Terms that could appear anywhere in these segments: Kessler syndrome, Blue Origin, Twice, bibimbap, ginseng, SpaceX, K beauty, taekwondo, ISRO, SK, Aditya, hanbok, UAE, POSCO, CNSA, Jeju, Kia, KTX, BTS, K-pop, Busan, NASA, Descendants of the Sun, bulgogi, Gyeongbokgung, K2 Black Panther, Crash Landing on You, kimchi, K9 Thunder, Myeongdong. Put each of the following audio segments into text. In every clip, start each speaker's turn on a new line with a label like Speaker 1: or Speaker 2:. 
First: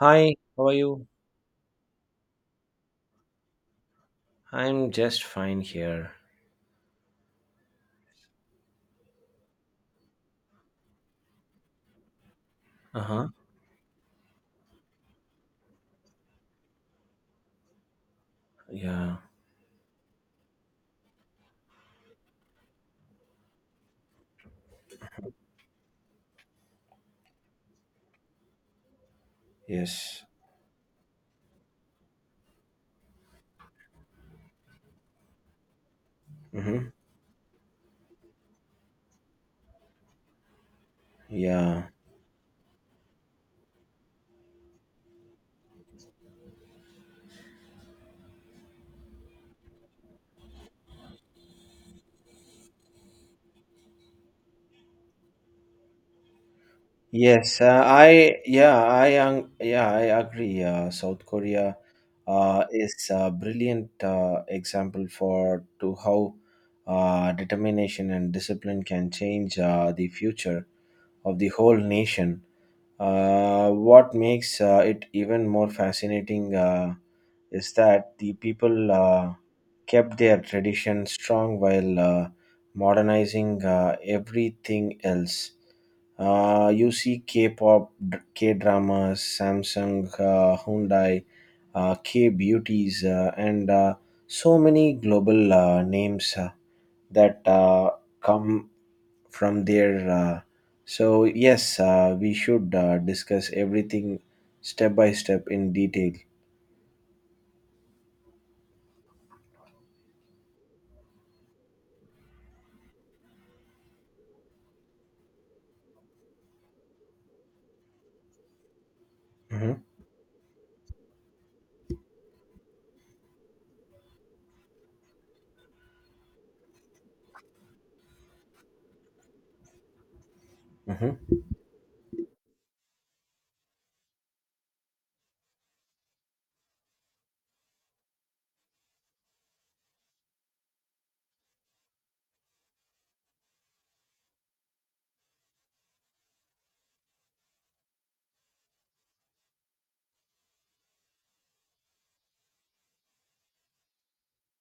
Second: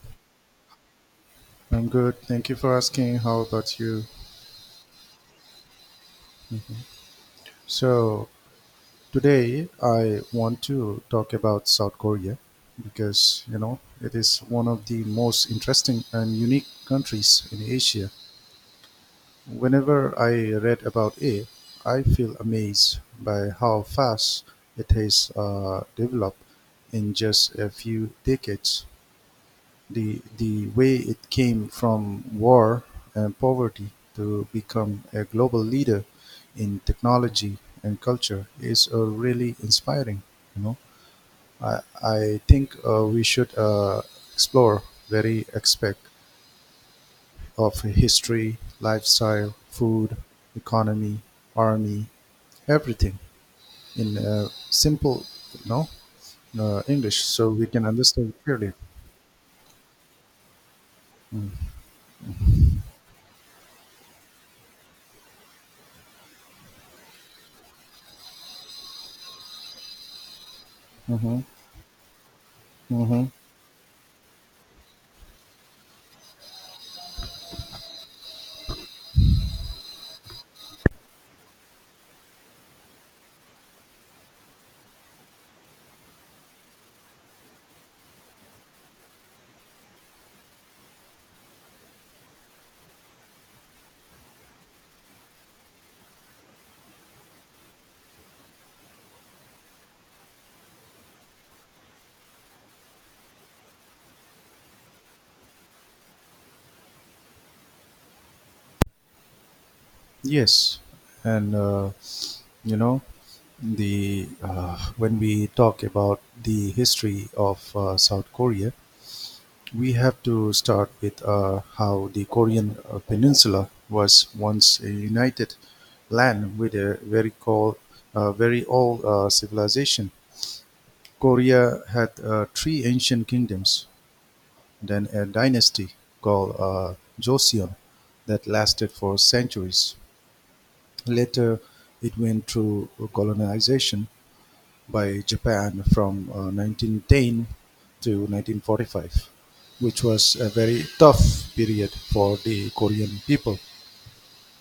Speaker 1: Hi, how are you?
Speaker 2: I'm good. Thank you for asking. How about you?
Speaker 1: I'm just fine here.
Speaker 2: So, today I want to talk about South Korea
Speaker 1: Uh huh.
Speaker 2: because, it is one of the most interesting and unique countries in Asia.
Speaker 1: Yeah.
Speaker 2: Whenever I read about it, I feel amazed by how fast it has developed in just a few decades. the
Speaker 1: Yes.
Speaker 2: the way it came from war and poverty to become a global leader in
Speaker 1: Mm-hmm.
Speaker 2: technology and culture is really inspiring. You know, I
Speaker 1: Yeah.
Speaker 2: I think we should explore very aspect of history, lifestyle, food, economy, army, everything in simple, you know, English, so
Speaker 1: Yes.
Speaker 2: we can understand
Speaker 1: I.
Speaker 2: clearly.
Speaker 1: Yeah. I. Yeah. I agree. South Korea is a brilliant example for to how determination and discipline can change the future of
Speaker 2: Mm-hmm.
Speaker 1: the whole nation.
Speaker 2: Mm-hmm.
Speaker 1: What makes it even more fascinating is that the people kept their tradition strong while modernizing everything else. You see K-pop, K dramas, Samsung, Hyundai, K beauties, and so many global names that come from there. So yes, we should discuss everything step by step in detail.
Speaker 2: Yes, and, you know the when we talk about the history of South Korea,
Speaker 1: Mhm.
Speaker 2: we have to start with how the Korean peninsula was once a united land with a very old civilization.
Speaker 1: Mhm.
Speaker 2: Korea had three ancient kingdoms, then a dynasty called Joseon that lasted for centuries. Later, it went through colonization by Japan from 1910 to 1945, which was a very tough period for the Korean people.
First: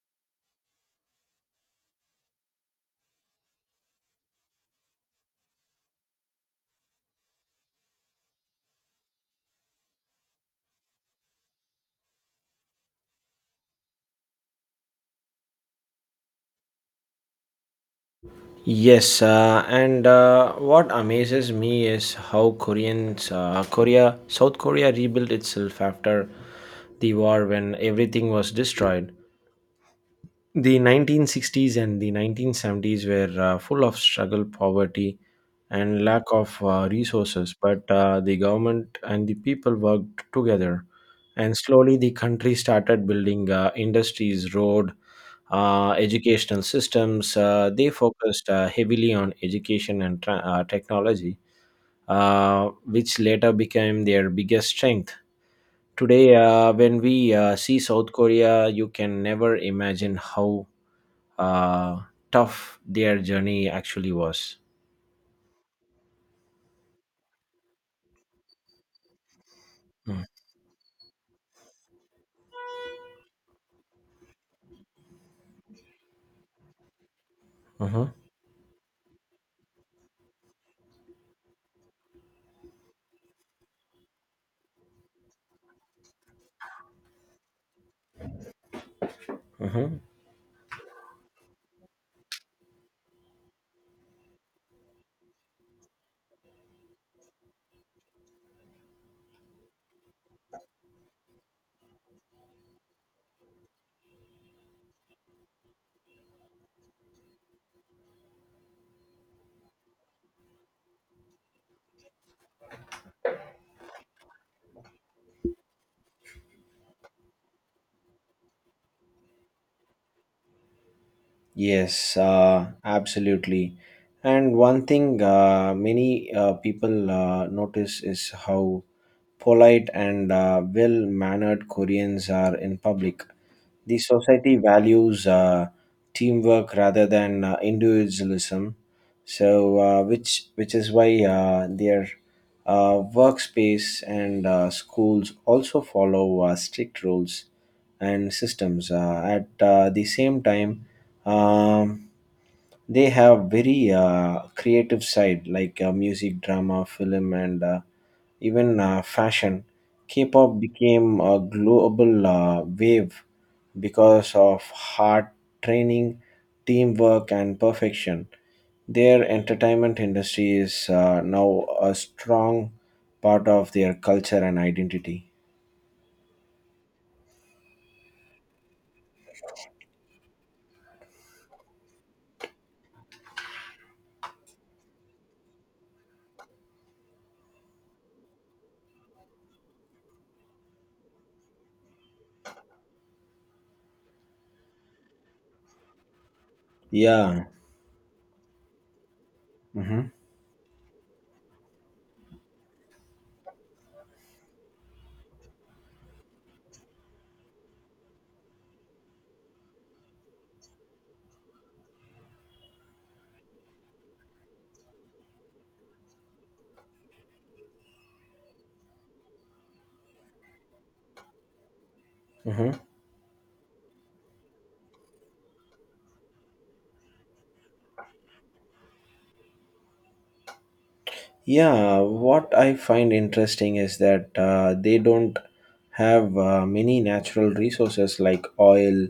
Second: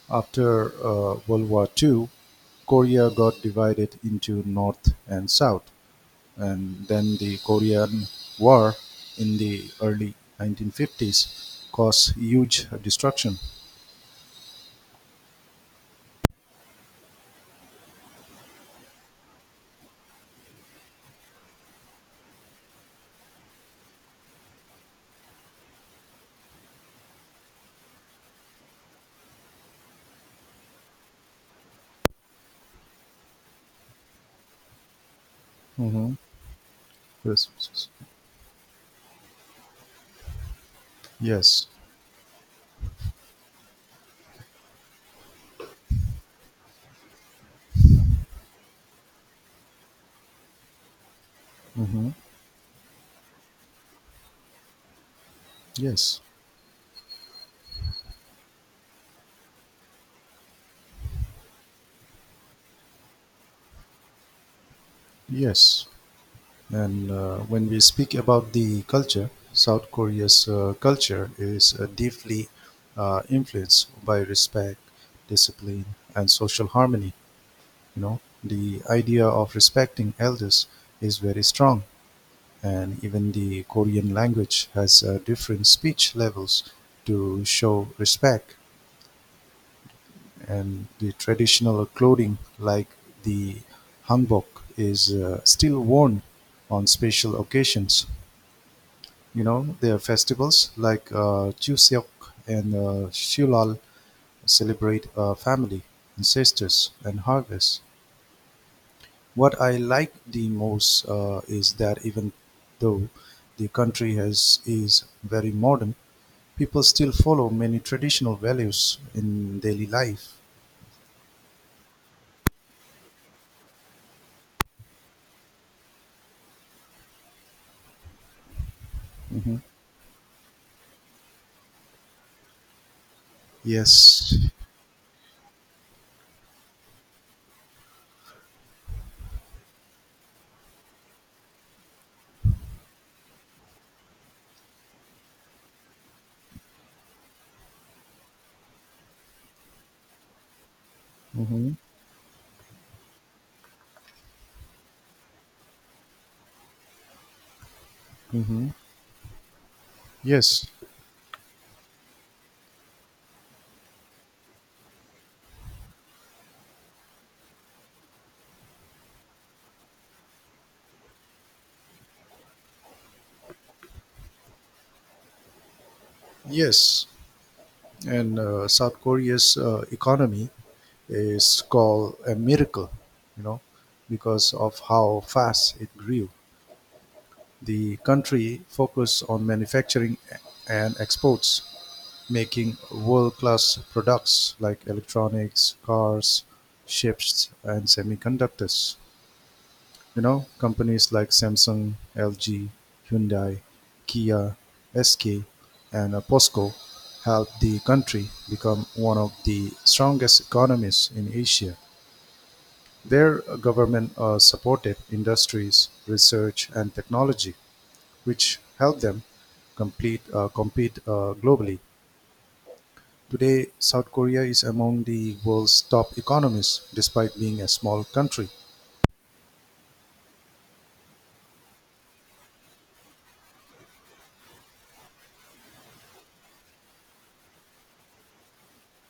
Speaker 2: After World War II, Korea got divided into North and South, and then the Korean War in the early 1950s caused huge destruction.
Speaker 1: Yes, and what amazes me is how Koreans, Korea, South Korea rebuilt itself after the war when everything was destroyed. The 1960s and the 1970s were full of struggle, poverty, and
Speaker 2: Mhm.
Speaker 1: lack of resources,
Speaker 2: Yes.
Speaker 1: but the government and the people worked together. And
Speaker 2: Yes.
Speaker 1: slowly, the country started building industries, road, educational systems. They focused heavily on education and technology
Speaker 2: Mhm.
Speaker 1: which later became their biggest strength.
Speaker 2: Yes.
Speaker 1: Today, when we see South Korea, you can never imagine how uh, tough their journey actually was.
Speaker 2: Yes. And when we speak about the culture, South Korea's culture is deeply influenced by respect, discipline, and social harmony. You
Speaker 1: Mm-hmm.
Speaker 2: know, the idea of respecting elders is very strong, and even the Korean language has different speech levels to show respect. And the traditional clothing, like the hanbok, is still worn on special occasions. Their festivals like Chuseok and Shulal celebrate family, ancestors, and harvest. What I like the most is that even though the country has is very modern, people still follow many traditional values in daily life.
Speaker 1: Yes, absolutely. And one thing many people notice is how
Speaker 2: Hmm.
Speaker 1: polite and well mannered Koreans are in public. The
Speaker 2: Yes.
Speaker 1: society values teamwork rather than individualism, so, which is why their workspace and schools also follow strict rules and systems. At the same time,
Speaker 2: Hmm.
Speaker 1: um, they have very creative side like music, drama, film, and
Speaker 2: Hmm.
Speaker 1: even fashion. K-pop
Speaker 2: Yes.
Speaker 1: became a global wave because of hard training, teamwork, and perfection. Their entertainment industry is now a strong part of their culture and identity.
Speaker 2: Yes. And South Korea's economy is called a miracle, you know, because of how fast it grew. The country focused on manufacturing and exports, making world class products like electronics, cars,
Speaker 1: Yeah.
Speaker 2: ships, and semiconductors.
Speaker 1: Mm-hmm.
Speaker 2: Companies like Samsung, LG, Hyundai, Kia, SK, and POSCO helped the country become one of the strongest economies in Asia. Their government supported industries, research, and technology, which helped them compete globally.
Speaker 1: Mm-hmm.
Speaker 2: Today, South Korea is among the world's top economies, despite being a small country.
Speaker 1: Yeah, what I find interesting is that they don't have many natural resources like oil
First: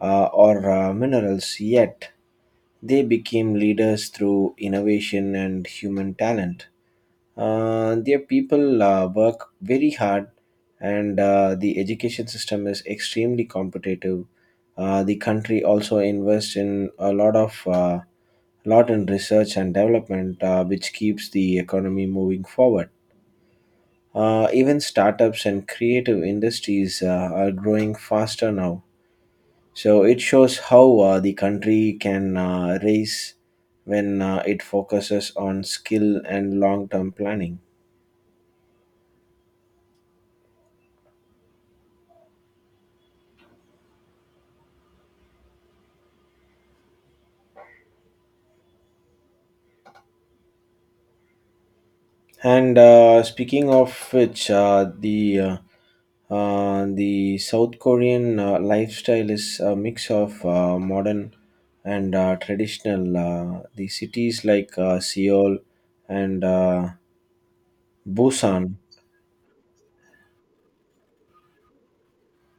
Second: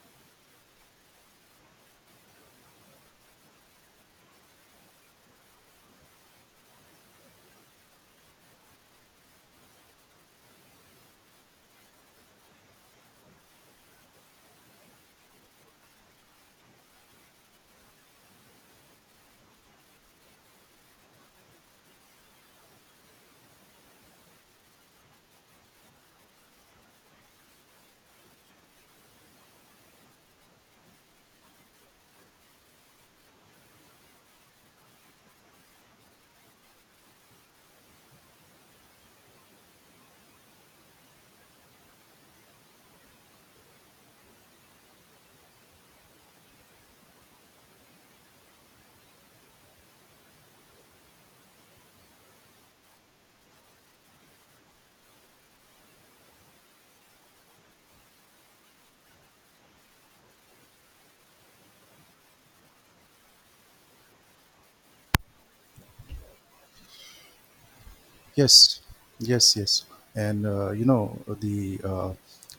Speaker 1: or minerals yet. They became leaders through innovation and human talent. Their people work very hard, and the education system is extremely competitive. The country also invests in a lot in research and development, which keeps the economy moving forward. Even startups and creative industries are growing faster now. So it shows how the country can raise when it focuses on skill and long term planning. And speaking of which, the the South Korean lifestyle is a mix of modern and traditional. The cities like Seoul and Busan.
Speaker 2: Yes, yes, yes. And the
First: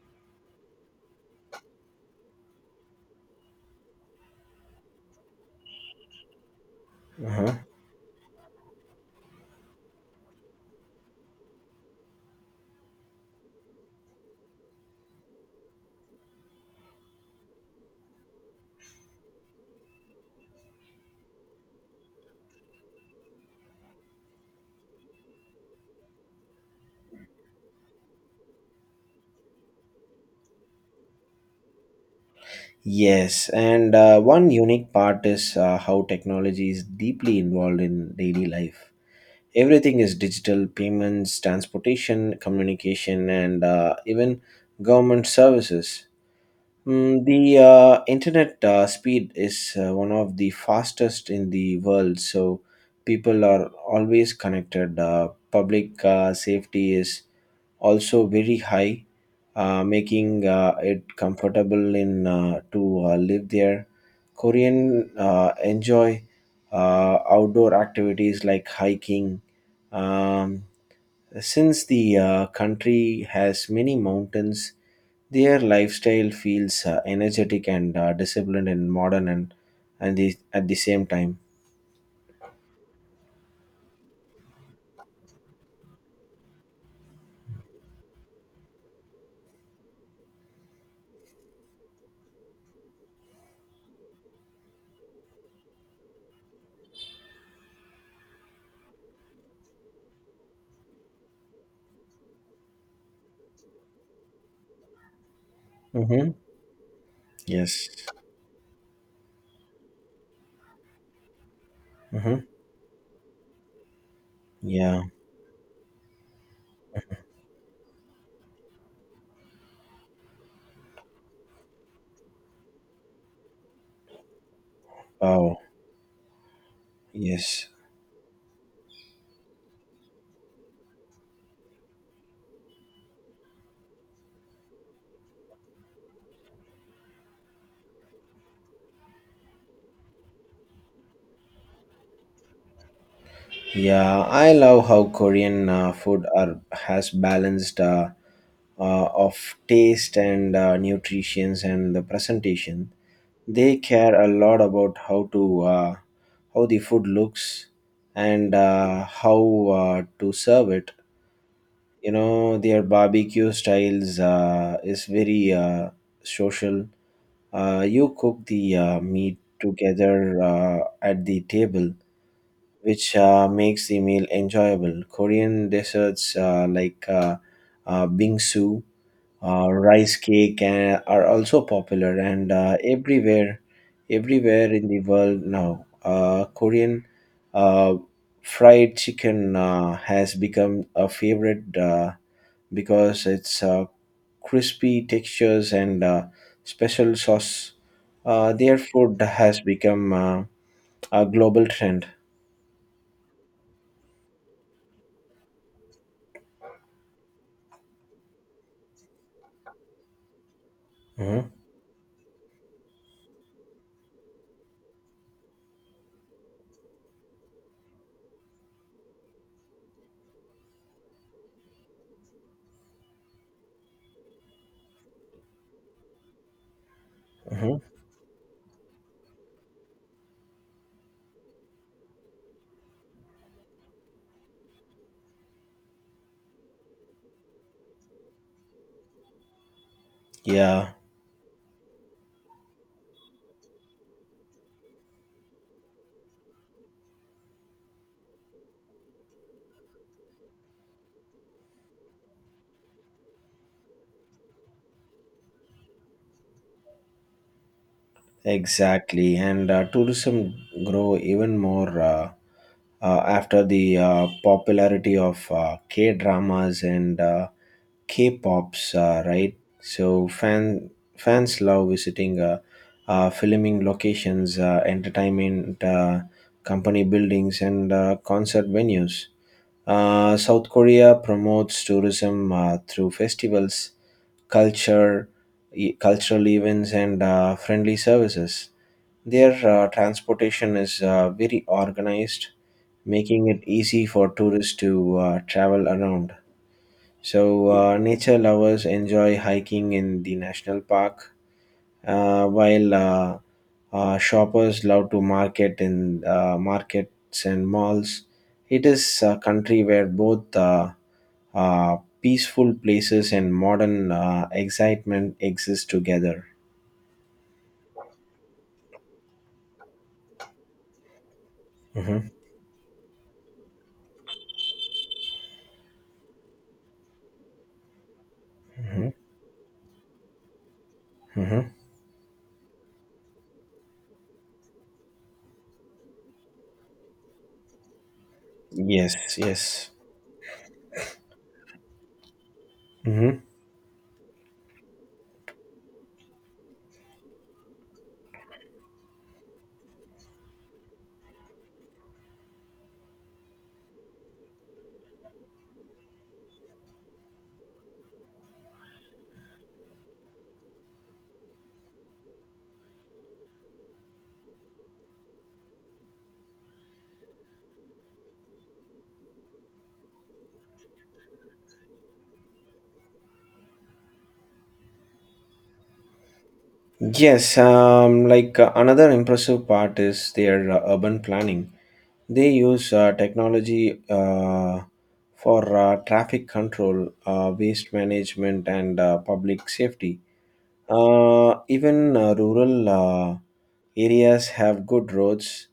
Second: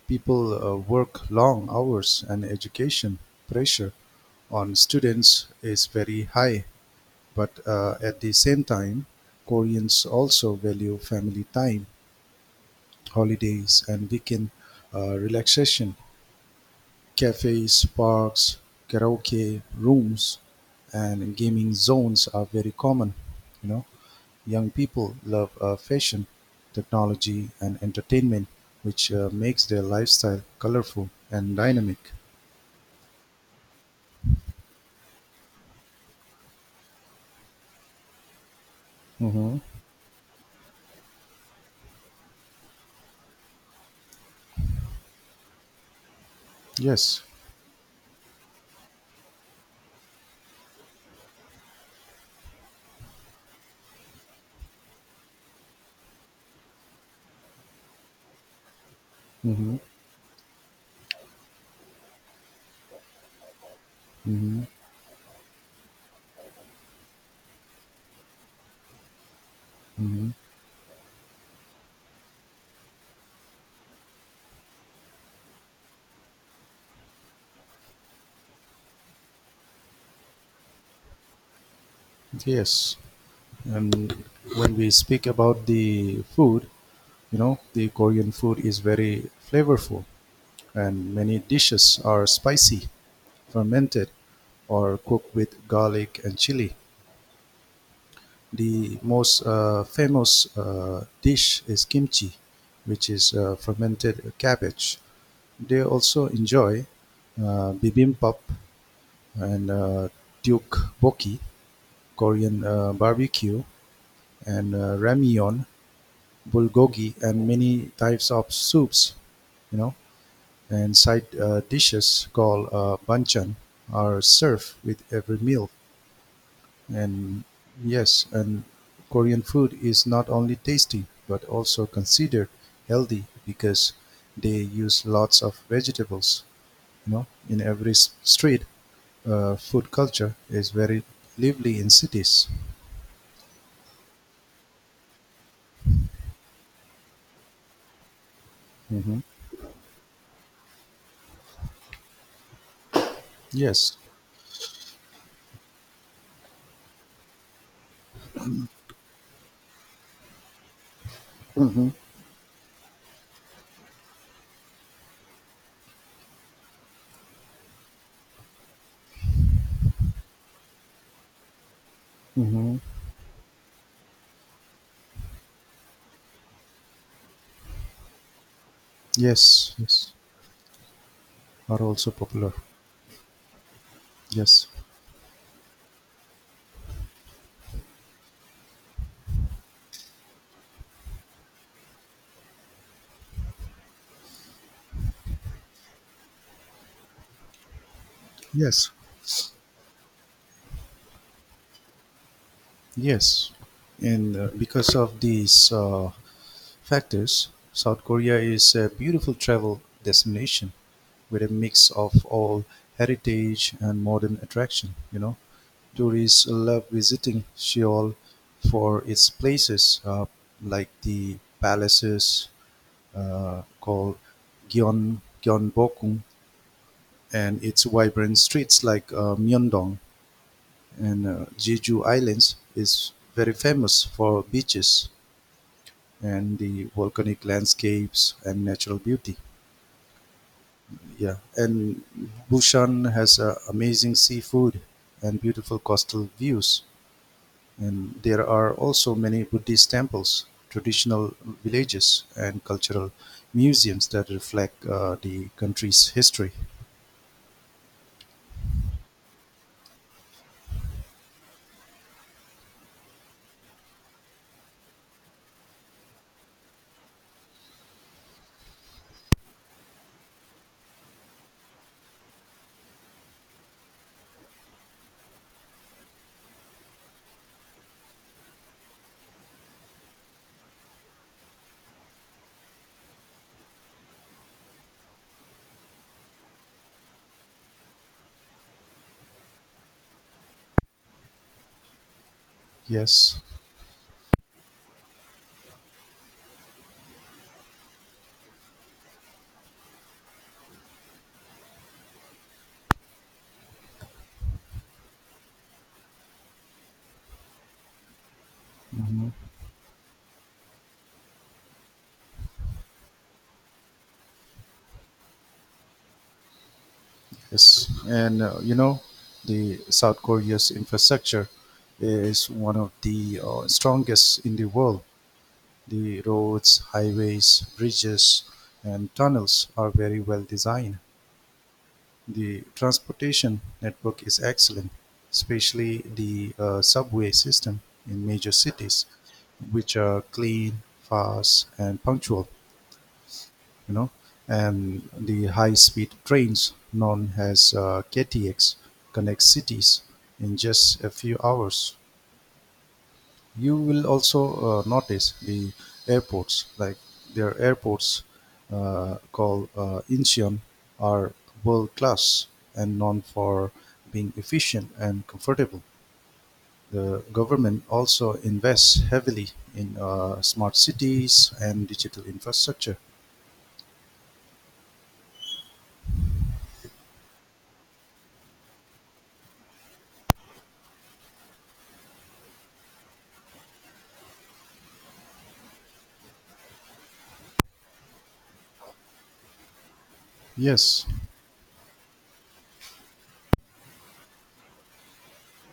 Speaker 2: people work long hours, and education pressure on students is very high.
Speaker 1: Uh-huh.
Speaker 2: But at the same time, Koreans also value family time, holidays, and weekend relaxation. Cafes, parks, karaoke rooms, and gaming zones are very common. You know, young people love fashion, technology, and entertainment, which makes their lifestyle colorful and dynamic.
Speaker 1: Yes, and one unique part is how technology is deeply involved in daily life.
Speaker 2: Mm-hmm.
Speaker 1: Everything is digital payments, transportation, communication, and even government services.
Speaker 2: Yes.
Speaker 1: The internet speed is one of the fastest in the world, so people are always connected. Public safety is also very high,
Speaker 2: Mm-hmm.
Speaker 1: making it comfortable in to live there.
Speaker 2: Mm-hmm.
Speaker 1: Korean enjoy outdoor activities like hiking.
Speaker 2: Mm-hmm.
Speaker 1: Um, since the country has many mountains, their lifestyle feels energetic and disciplined and modern and at the same time.
Speaker 2: Yes. And when we speak about the food, the Korean food is very flavorful, and many dishes are spicy, fermented, or cooked with garlic and chili. The most famous dish is kimchi, which is fermented cabbage. They also
Speaker 1: Mm-hmm.
Speaker 2: enjoy
Speaker 1: Yes.
Speaker 2: bibimbap and tteokbokki,
Speaker 1: Mm-hmm.
Speaker 2: Korean barbecue, and
Speaker 1: Yeah.
Speaker 2: ramyeon, bulgogi, and many types of soups. You know, And side dishes called banchan are served with every
Speaker 1: Wow.
Speaker 2: meal. And
Speaker 1: Yes.
Speaker 2: yes, and Korean food is not only tasty but also considered healthy because they use lots of vegetables. In every street, food culture is very lively in cities.
Speaker 1: Yeah, I love how Korean food are has balanced
Speaker 2: Hmm.
Speaker 1: of taste and nutritions and the presentation. They
Speaker 2: Yes,
Speaker 1: care a lot about how the food looks and how to serve it. You know, their barbecue styles is very social. You cook the meat together at the table which makes the meal enjoyable. Korean desserts like bingsu,
Speaker 2: yes, yes,
Speaker 1: rice cake, are also
Speaker 2: are also
Speaker 1: popular and
Speaker 2: popular.
Speaker 1: everywhere,
Speaker 2: Yes,
Speaker 1: everywhere in the world now. Korean uh, fried chicken has become a favorite because it's crispy textures and special sauce. Their
Speaker 2: yes,
Speaker 1: food has become a global trend.
Speaker 2: yes, and because of these Fact is, South Korea is a beautiful travel destination with a
Speaker 1: Mhm.
Speaker 2: mix of all heritage and modern attraction. Tourists love visiting Seoul for its places like the palaces called Gyeongbokgung and
Speaker 1: Mhm.
Speaker 2: its vibrant streets like Myeongdong, and Jeju Islands is very famous for beaches and the volcanic landscapes and natural beauty.
Speaker 1: Yeah,
Speaker 2: Yeah, and Busan has amazing seafood and beautiful coastal views. And there are also many Buddhist temples, traditional villages, and cultural museums that reflect the country's history.
Speaker 1: exactly. And tourism grow even more after the popularity of K dramas and K pops, right? So fans love visiting filming locations, entertainment company buildings, and concert venues. South Korea promotes tourism through festivals culture, cultural events, and friendly services. Their transportation is very organized,
Speaker 2: Yes.
Speaker 1: making it easy for tourists to travel around. So, nature lovers enjoy hiking in the national park, while shoppers love to market in markets and malls. It is
Speaker 2: Mhm.
Speaker 1: a country where both uh, peaceful places and modern excitement exist together.
Speaker 2: Yes, and the South Korea's infrastructure
Speaker 1: Hmm.
Speaker 2: is one of the strongest in the world. The roads, highways, bridges,
Speaker 1: Hmm.
Speaker 2: and tunnels are very well designed.
Speaker 1: Hmm.
Speaker 2: The transportation network is excellent, especially the subway system in major cities,
Speaker 1: Yes, yes.
Speaker 2: which are clean, fast, and punctual.
Speaker 1: Mhm.
Speaker 2: You know, and the high-speed trains known as KTX connect cities in just a few hours. You will also notice the airports, like their airports called Incheon, are world class and known for being efficient and comfortable. The government also invests heavily in smart cities and digital infrastructure.
Speaker 1: Yes, like another impressive part is their urban planning. They use technology for traffic control, waste management, and public safety.
Speaker 2: Yes.
Speaker 1: Even rural areas have good roads,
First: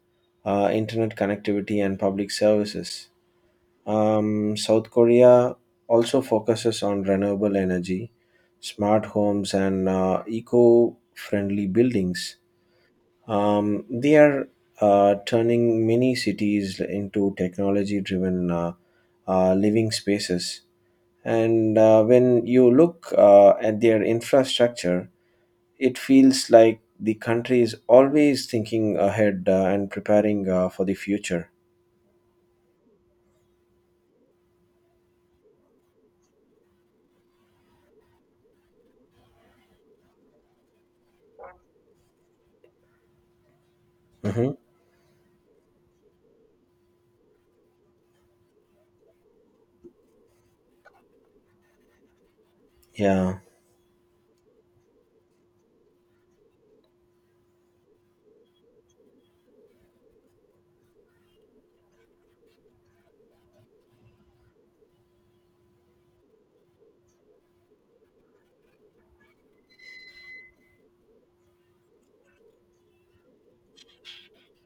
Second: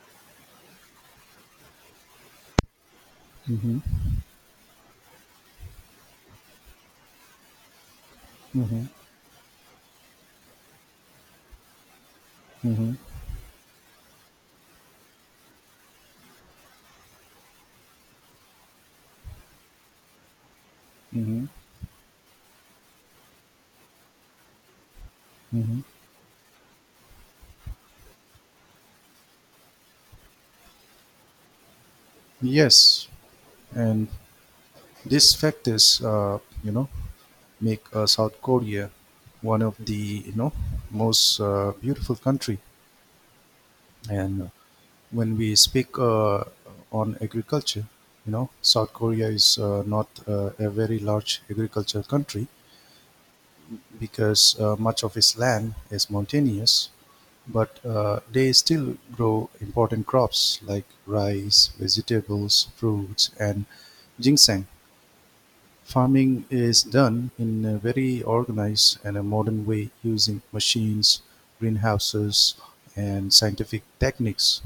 Speaker 1: internet connectivity, and public services.
Speaker 2: Mm-hmm.
Speaker 1: South Korea also focuses on renewable energy,
Speaker 2: Mm-hmm.
Speaker 1: smart homes, and eco friendly buildings.
Speaker 2: Mm-hmm.
Speaker 1: They are turning many cities into technology driven living spaces.
Speaker 2: Mm-hmm.
Speaker 1: And when you look at their infrastructure,
Speaker 2: Mm-hmm.
Speaker 1: it feels like the country is always thinking ahead and preparing for the future.
Speaker 2: Yes. And these factors, you know, make South Korea one of the most beautiful country. And
Speaker 1: Hmm.
Speaker 2: when we speak on agriculture, South Korea is not a very large agriculture country
Speaker 1: Yeah.
Speaker 2: because much of its land is mountainous. But they still grow important crops like rice, vegetables, fruits, and ginseng. Farming is done in a very organized and a modern way using machines, greenhouses, and scientific techniques.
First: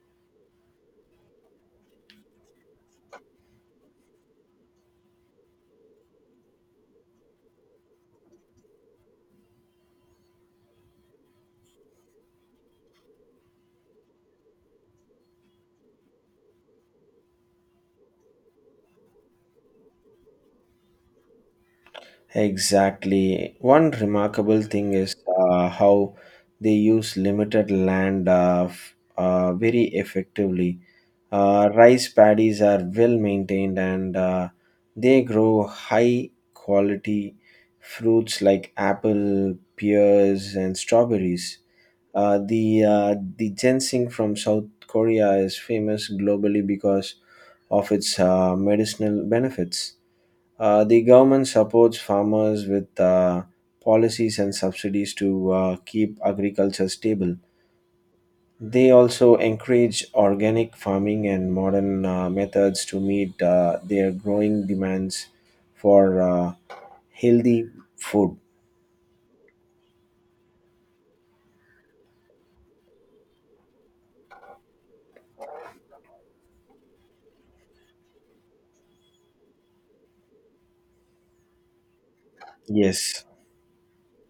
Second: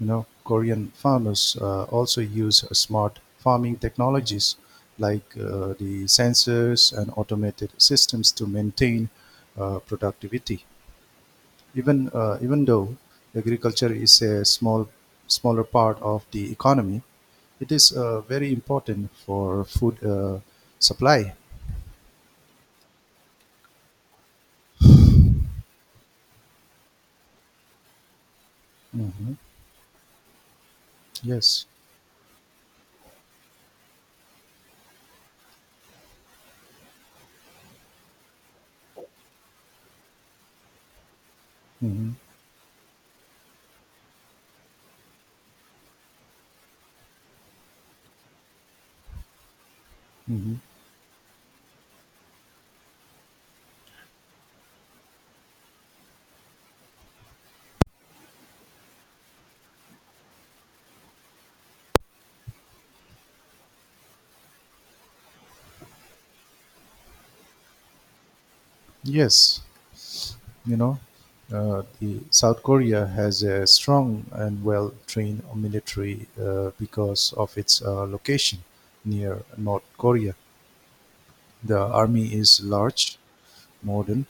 Speaker 2: Korean farmers also use smart farming technologies like the sensors and automated systems to maintain productivity. Even though agriculture is a smaller part of the economy, it is very important for food supply.
Speaker 1: Exactly. One remarkable thing is how they use limited land
Speaker 2: Mhm.
Speaker 1: very effectively.
Speaker 2: Yes.
Speaker 1: Rice paddies are well maintained and they grow high quality fruits like apple, pears, and strawberries.
Speaker 2: Mhm.
Speaker 1: The ginseng from South Korea is famous globally because of its medicinal benefits.
Speaker 2: Mhm.
Speaker 1: The government supports farmers with policies and subsidies to keep agriculture stable. They also encourage organic farming and modern methods to meet their growing demands for healthy food.
Speaker 2: Yes. You know, the South Korea has a strong and well-trained military because of its location near North Korea. The army is large,
Speaker 1: Yes.
Speaker 2: modern,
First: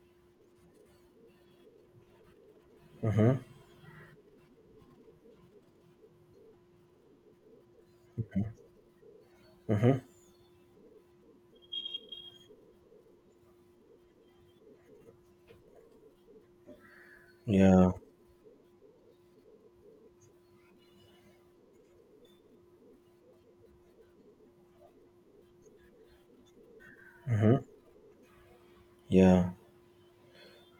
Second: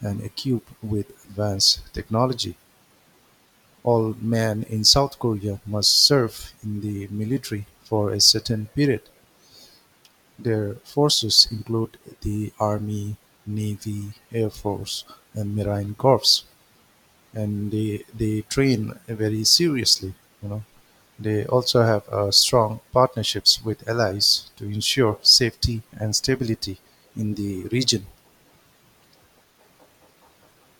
Speaker 2: and equipped with advanced technology.
Speaker 1: Mm-hmm.
Speaker 2: All men in South Korea must serve in the military for a
Speaker 1: Mm-hmm.
Speaker 2: certain period.
Speaker 1: Mm-hmm.
Speaker 2: Their forces include the Army, Navy, Air Force, and Marine Corps, and
Speaker 1: Yeah.
Speaker 2: they train very seriously, you know. They also have strong partnerships with allies to ensure safety and stability in
Speaker 1: Mm-hmm.
Speaker 2: the region.
Speaker 1: Yeah.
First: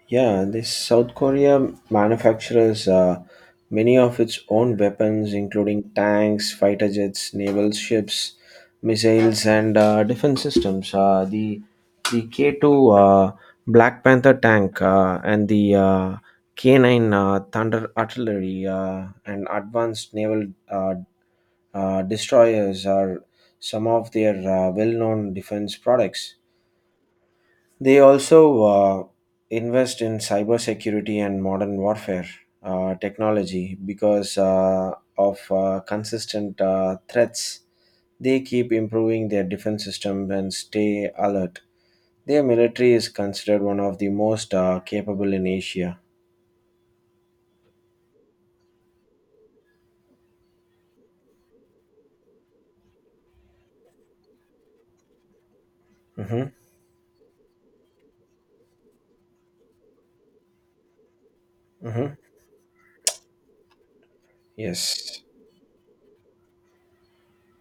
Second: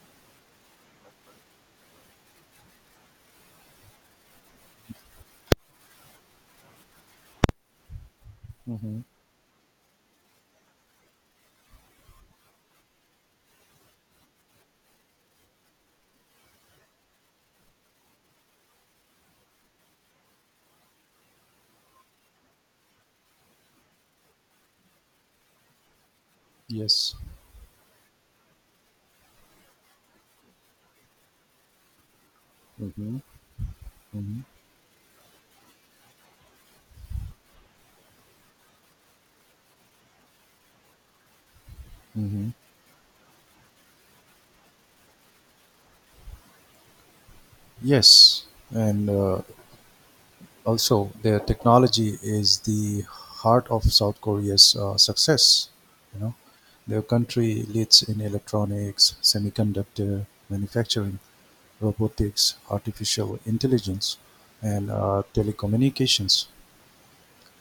Speaker 1: Yeah, this South Korea manufactures many of its own weapons, including tanks, fighter jets, naval ships,
Speaker 2: Mhm.
Speaker 1: missiles, and defense systems. The K2 Black Panther tank and the K9 Thunder artillery and advanced naval uh, destroyers are some of their well known defense products.
Speaker 2: Yes.
Speaker 1: They also invest in cybersecurity and modern warfare
Speaker 2: Mhm.
Speaker 1: technology because
Speaker 2: Mhm.
Speaker 1: of consistent threats. They keep improving their defense system and stay alert. Their
Speaker 2: Mhm.
Speaker 1: military is considered one of the most capable in Asia.
Speaker 2: Yes. And Also, their technology is the heart of South Korea's success. You know,
Speaker 1: Mm-hmm.
Speaker 2: their country leads in electronics, semiconductor manufacturing,
Speaker 1: Mm-hmm.
Speaker 2: robotics, artificial intelligence, and
Speaker 1: Yes.
Speaker 2: telecommunications.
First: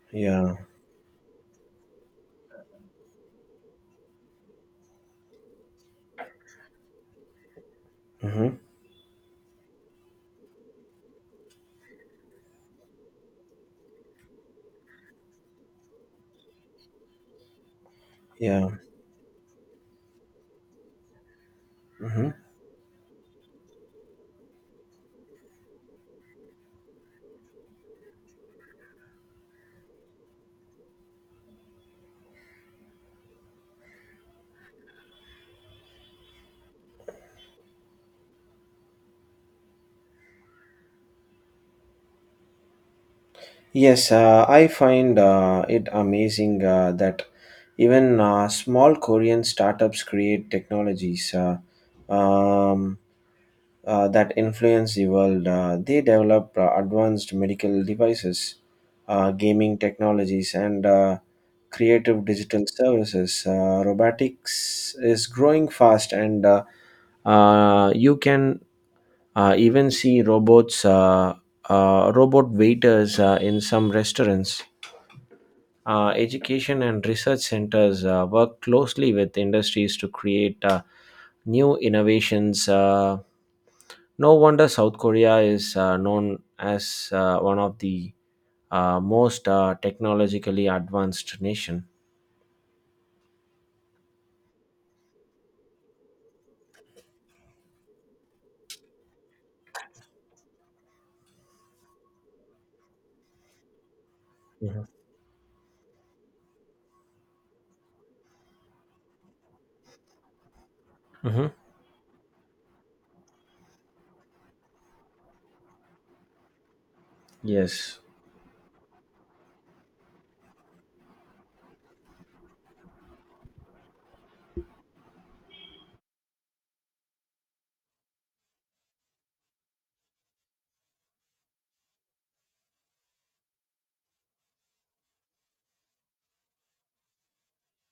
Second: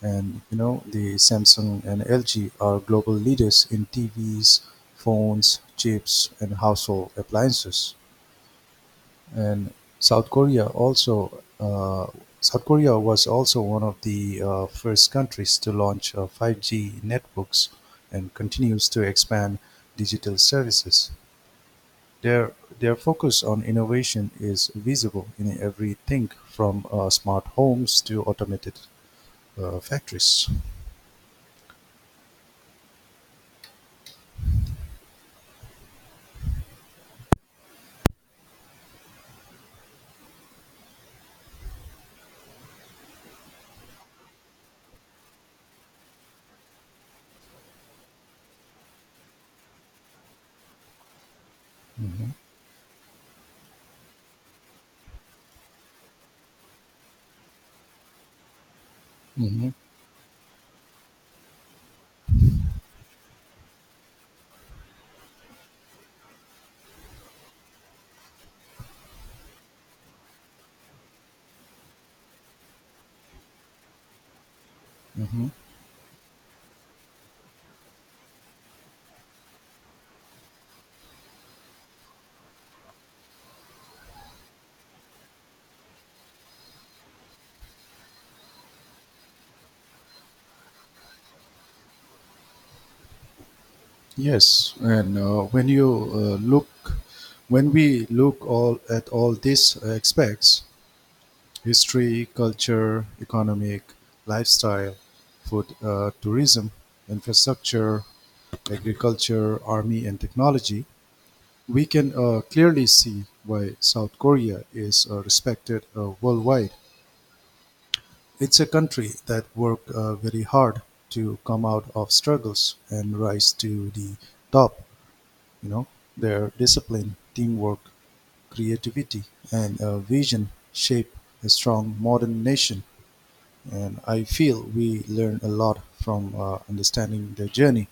Speaker 2: And
Speaker 1: Yeah.
Speaker 2: the Samsung and LG are global leaders in TVs, phones, chips, and household appliances.
Speaker 1: Mm-hmm.
Speaker 2: And South Korea also uh, South Korea was also one of the first countries to launch 5G networks and
Speaker 1: Yeah.
Speaker 2: continues to expand digital services.
Speaker 1: Mm-hmm.
Speaker 2: Their their focus on innovation is visible in everything from smart homes to automated factories.
Speaker 1: Yes, I find it amazing that even small Korean startups create technologies
Speaker 2: Mhm.
Speaker 1: um, that influence the world. They develop advanced medical devices,
Speaker 2: Mm-hmm.
Speaker 1: gaming technologies, and creative digital services. Robotics is growing fast, and you can. Even see robots, robot waiters in some restaurants.
Speaker 2: Mm-hmm.
Speaker 1: Education and research centers work closely with industries to create new innovations. No wonder South Korea is known as one of the most technologically advanced nation.
Speaker 2: Yes, and uh, look, when we look all at all these aspects: history, culture, economic,
Speaker 1: Mhm.
Speaker 2: lifestyle, food, tourism, infrastructure, agriculture, army, and technology,
Speaker 1: Mhm.
Speaker 2: we can clearly see why South Korea is respected worldwide.
Speaker 1: Yes.
Speaker 2: It's a country that worked very hard to come out of struggles and rise to the top. You know, their discipline, teamwork, creativity, and vision shape a strong modern nation. And I feel we learn a lot from understanding their journey.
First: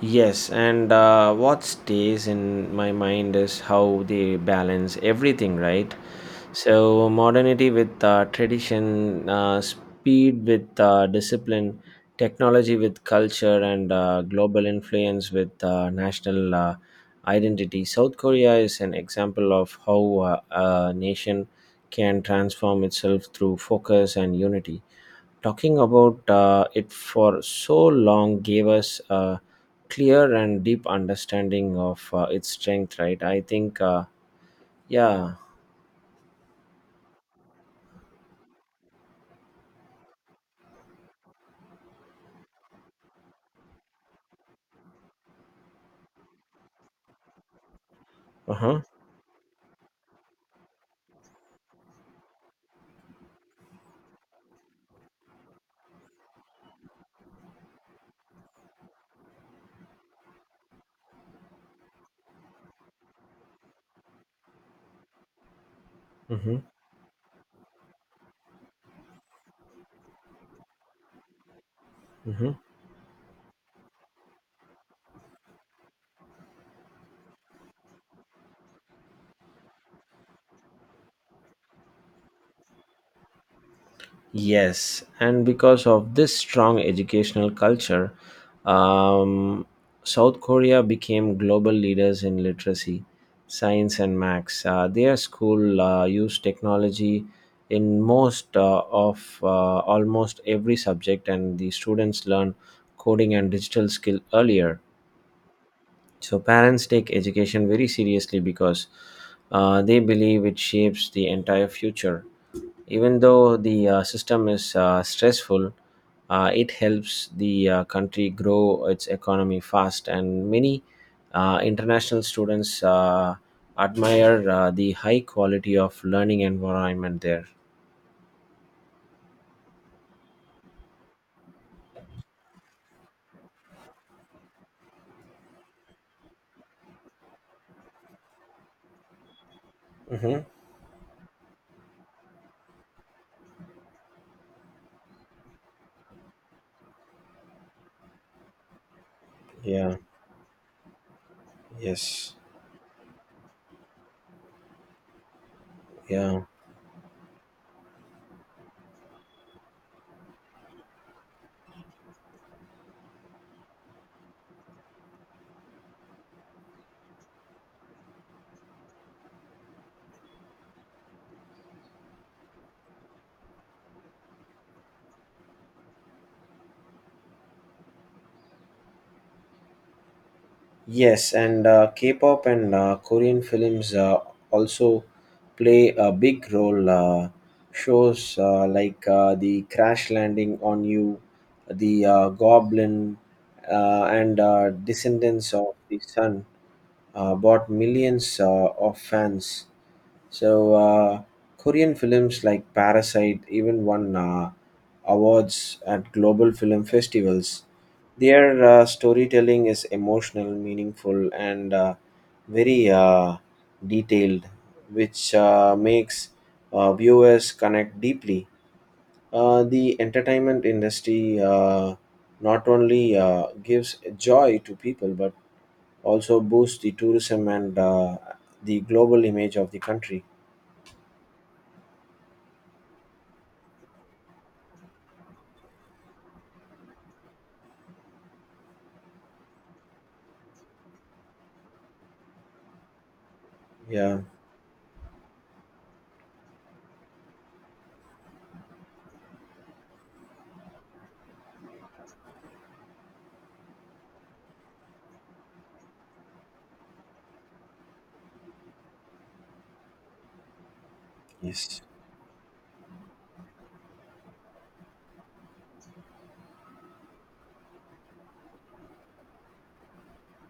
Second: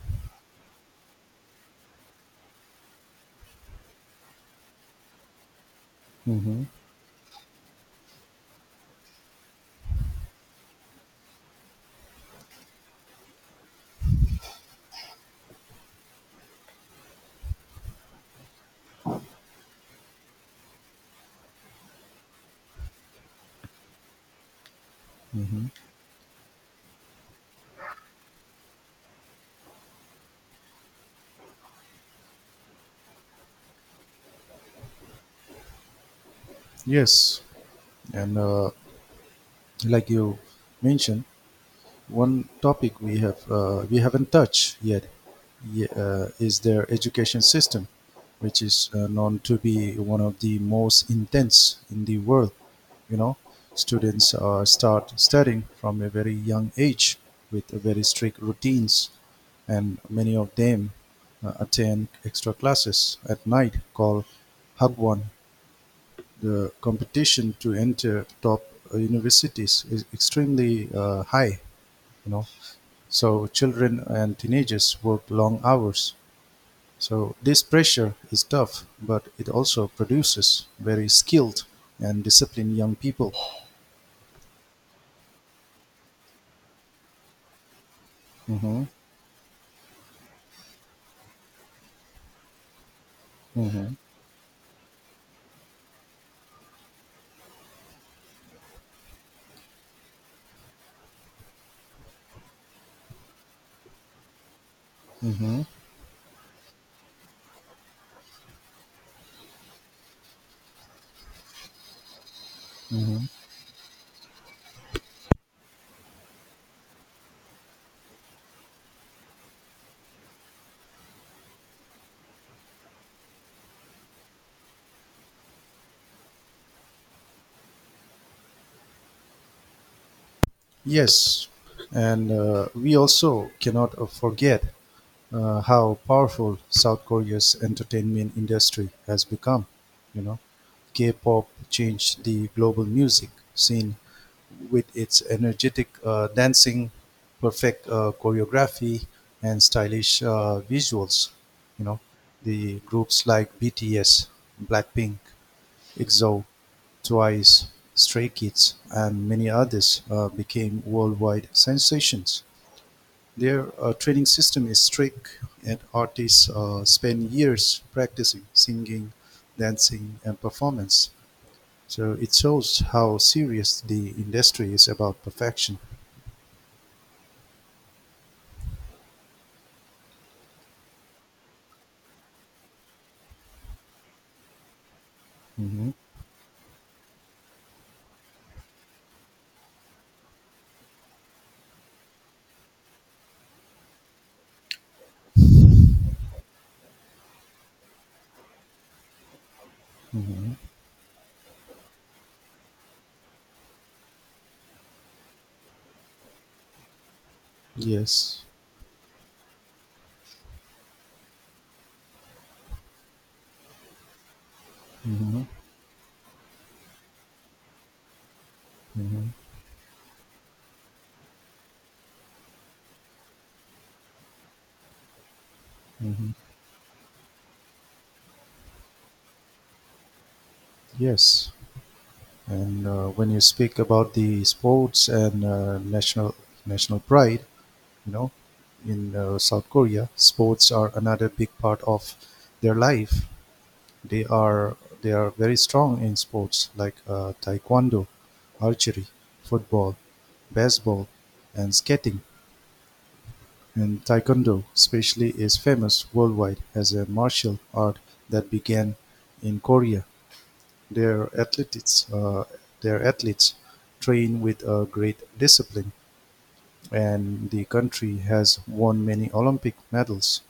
Speaker 1: Yes, and what stays in my mind is how they balance everything, right?
Speaker 2: Mm-hmm.
Speaker 1: So, modernity with tradition, speed with discipline, technology with culture, and global influence with national identity. South Korea is an example of how a nation can transform itself through focus and unity.
Speaker 2: Hmm.
Speaker 1: Talking about it for so long gave us a clear and deep understanding of its strength, right? I think, yeah.
Speaker 2: Yes, and like you mentioned, one topic we haven't touched yet, is their education system,
Speaker 1: Uh
Speaker 2: which
Speaker 1: huh.
Speaker 2: is known to be one of the most intense in the world. You know, students start studying from a very young age with very strict routines, and many of them attend extra classes at night called Hagwon.
Speaker 1: Mm-hmm.
Speaker 2: The competition to enter top universities is extremely high, you know. So children and teenagers work long hours. So this pressure is tough, but it also produces very skilled and disciplined young people.
Speaker 1: Yes, and because of this strong educational culture,
Speaker 2: Hmm.
Speaker 1: um, South Korea became global leaders in literacy,
Speaker 2: Hmm.
Speaker 1: science, and maths. Their school used technology in most of almost every subject, and the students learn coding and digital skill earlier.
Speaker 2: Hmm.
Speaker 1: So parents take education very seriously because they believe it shapes the entire future. Even though the system is stressful, it helps the country grow its economy fast. And many international students admire the high quality of learning environment there.
Speaker 2: Yes, and we also cannot forget how powerful South Korea's entertainment industry has become. You know,
Speaker 1: Hmm.
Speaker 2: K-pop changed the global music scene with its energetic dancing, perfect choreography, and
Speaker 1: Yeah.
Speaker 2: stylish visuals. You know,
Speaker 1: Yes.
Speaker 2: the groups like BTS, Blackpink,
Speaker 1: Yeah.
Speaker 2: EXO, Twice, Stray Kids, and many others became worldwide sensations. Their training system is strict, and artists spend years practicing singing, dancing, and performance. So it shows how serious the industry is about perfection.
Speaker 1: Yes, and K-pop and Korean films also
Speaker 2: Hmm.
Speaker 1: play a big role. Shows like the Crash Landing on You, the Goblin, and Descendants of the Sun bought millions of fans. So Korean films like Parasite even won awards at global film festivals.
Speaker 2: Yes.
Speaker 1: Their storytelling is emotional, meaningful, and very detailed, which
Speaker 2: Hmm.
Speaker 1: makes viewers connect deeply.
Speaker 2: Hmm.
Speaker 1: The entertainment industry not only gives joy to people but
Speaker 2: Hmm.
Speaker 1: also boosts the tourism and the global image of the country.
Speaker 2: Yes. And when you speak about the sports and national pride, You know, in South Korea, sports are another big part of their life.
Speaker 1: Yeah,
Speaker 2: They are they are very strong in sports like taekwondo, archery, football, baseball, and skating. And taekwondo, especially, is famous worldwide as a martial art that began in Korea. Their
Speaker 1: yes,
Speaker 2: athletes, uh, their athletes train with a great discipline, and the country has won many Olympic medals.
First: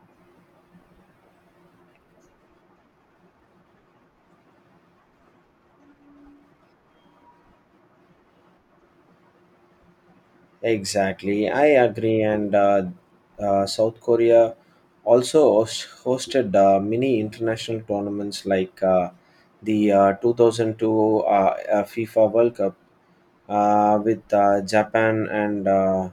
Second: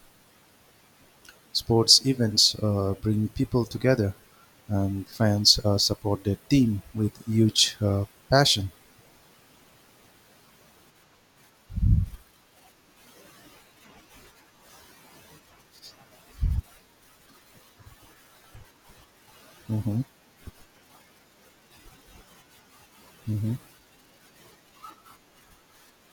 Speaker 2: Sports events bring people together, and fans support their team with huge passion.
Speaker 1: exactly. I agree. And South Korea also hosted many international tournaments like the
Speaker 2: Hmm.
Speaker 1: 2002 FIFA World Cup
Speaker 2: Hmm.
Speaker 1: with Japan and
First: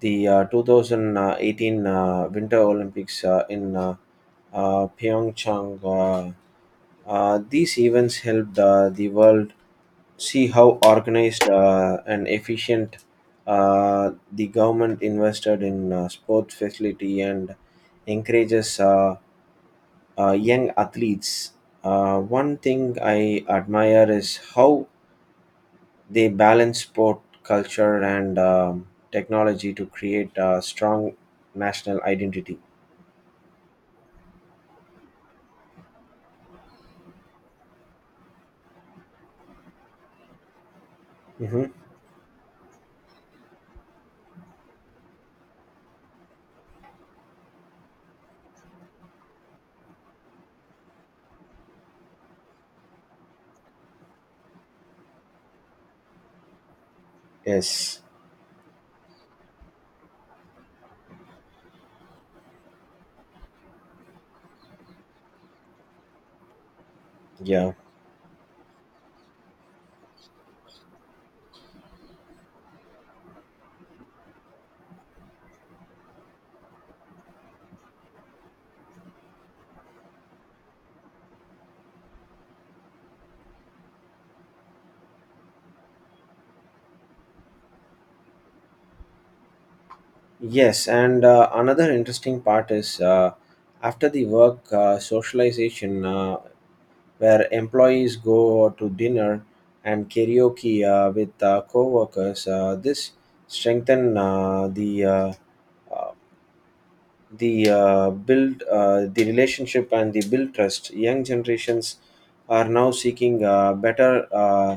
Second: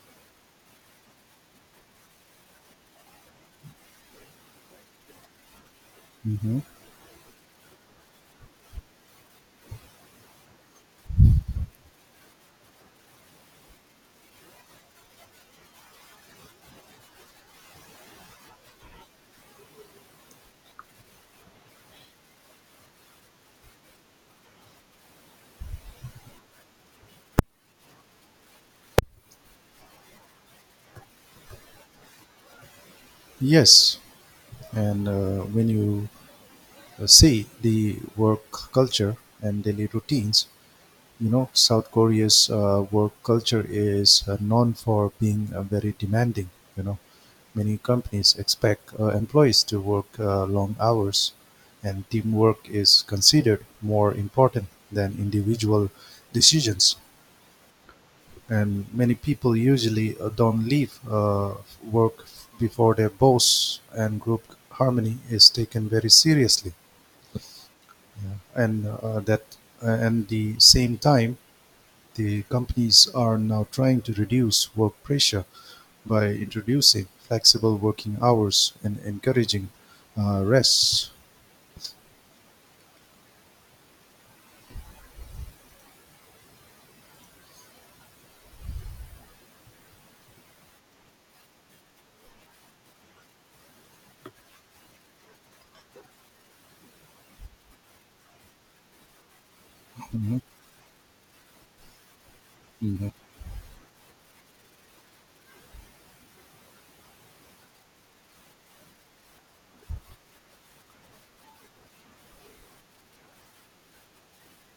Speaker 1: the 2018 Winter Olympics in Pyeongchang. Uh,
Speaker 2: Hmm.
Speaker 1: uh, these events helped the world see how organized and efficient the government invested in sports facility and encourages young athletes. One thing I admire is how they balance sport, culture, and technology to create a strong national identity.
Speaker 2: Yes, and when you see the work culture and daily routines,
Speaker 1: Hmm.
Speaker 2: South Korea's work culture is known for being very demanding. You know, many companies expect employees to work long hours, and teamwork is considered more important than individual decisions.
Speaker 1: Yes,
Speaker 2: And many people usually don't leave work before their boss, and group harmony is taken very seriously.
Speaker 1: yeah,
Speaker 2: Yeah. And the same time, the companies are now trying to reduce work pressure by introducing flexible working hours and encouraging rest.
Speaker 1: yes, and another interesting part is after the work socialization. Where employees go to dinner and
Speaker 2: Mhm,
Speaker 1: karaoke with coworkers. Uh,
Speaker 2: mhm,
Speaker 1: this strengthen uh, the relationship and the build trust. Young generations are now seeking better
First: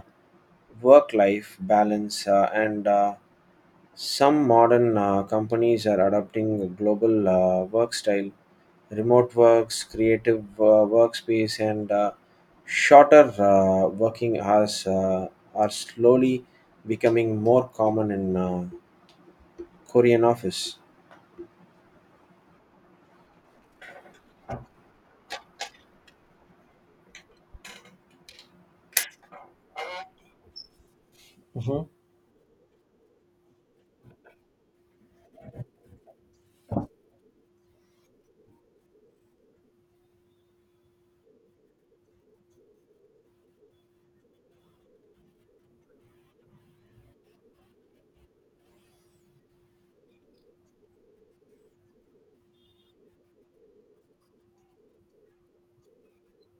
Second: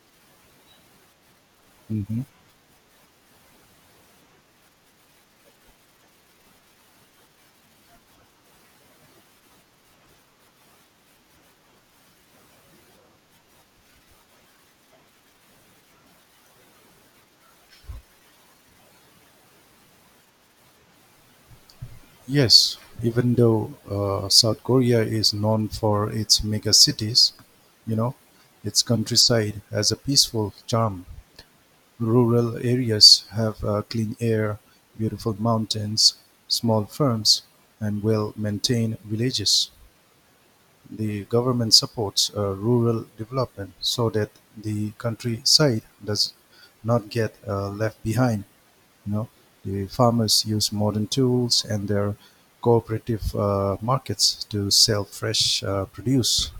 Speaker 1: work life
Speaker 2: mhm.
Speaker 1: balance and some modern companies are adopting a global work style, remote works, creative workspace, and shorter working hours are slowly becoming more common in Korean office.
Speaker 2: Yes, even though South Korea is known for its mega cities, you know, its countryside has a peaceful charm. Rural areas have clean air, beautiful mountains, small farms, and well maintained villages. The government supports rural development so that the countryside does not get left behind. You know, the farmers use modern tools, and their cooperative markets to sell fresh produce.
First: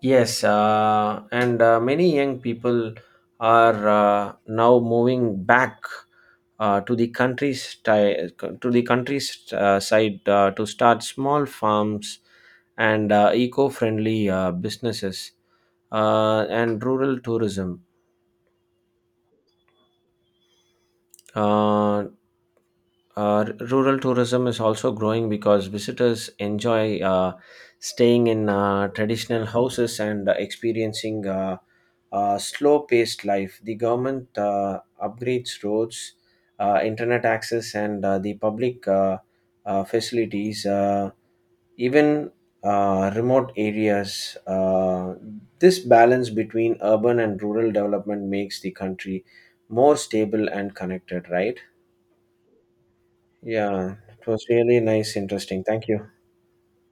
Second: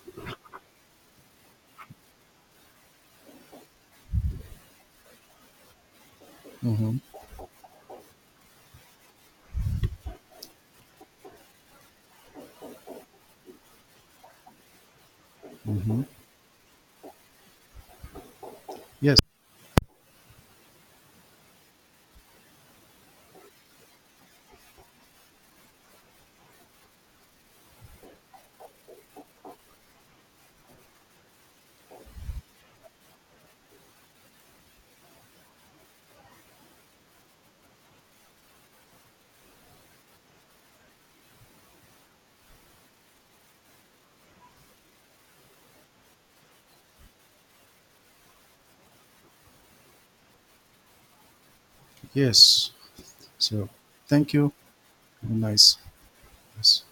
Speaker 1: Yes, and many young people are now moving back uh,
Speaker 2: Hmm.
Speaker 1: to the country's ti- to the country's side to start small farms and eco-friendly businesses
Speaker 2: Hmm.
Speaker 1: and rural tourism.
Speaker 2: Yes,
Speaker 1: Uh, rural tourism is also growing because visitors enjoy staying in traditional houses and experiencing slow paced life. The government upgrades roads, internet access, and the public facilities. Even remote areas. This balance between urban and rural development makes the country more stable and connected, right?
Speaker 2: yes. So,
Speaker 1: Yeah, it
Speaker 2: thank
Speaker 1: was
Speaker 2: you.
Speaker 1: really nice, interesting.
Speaker 2: Nice.
Speaker 1: Thank you.
Speaker 2: Yes.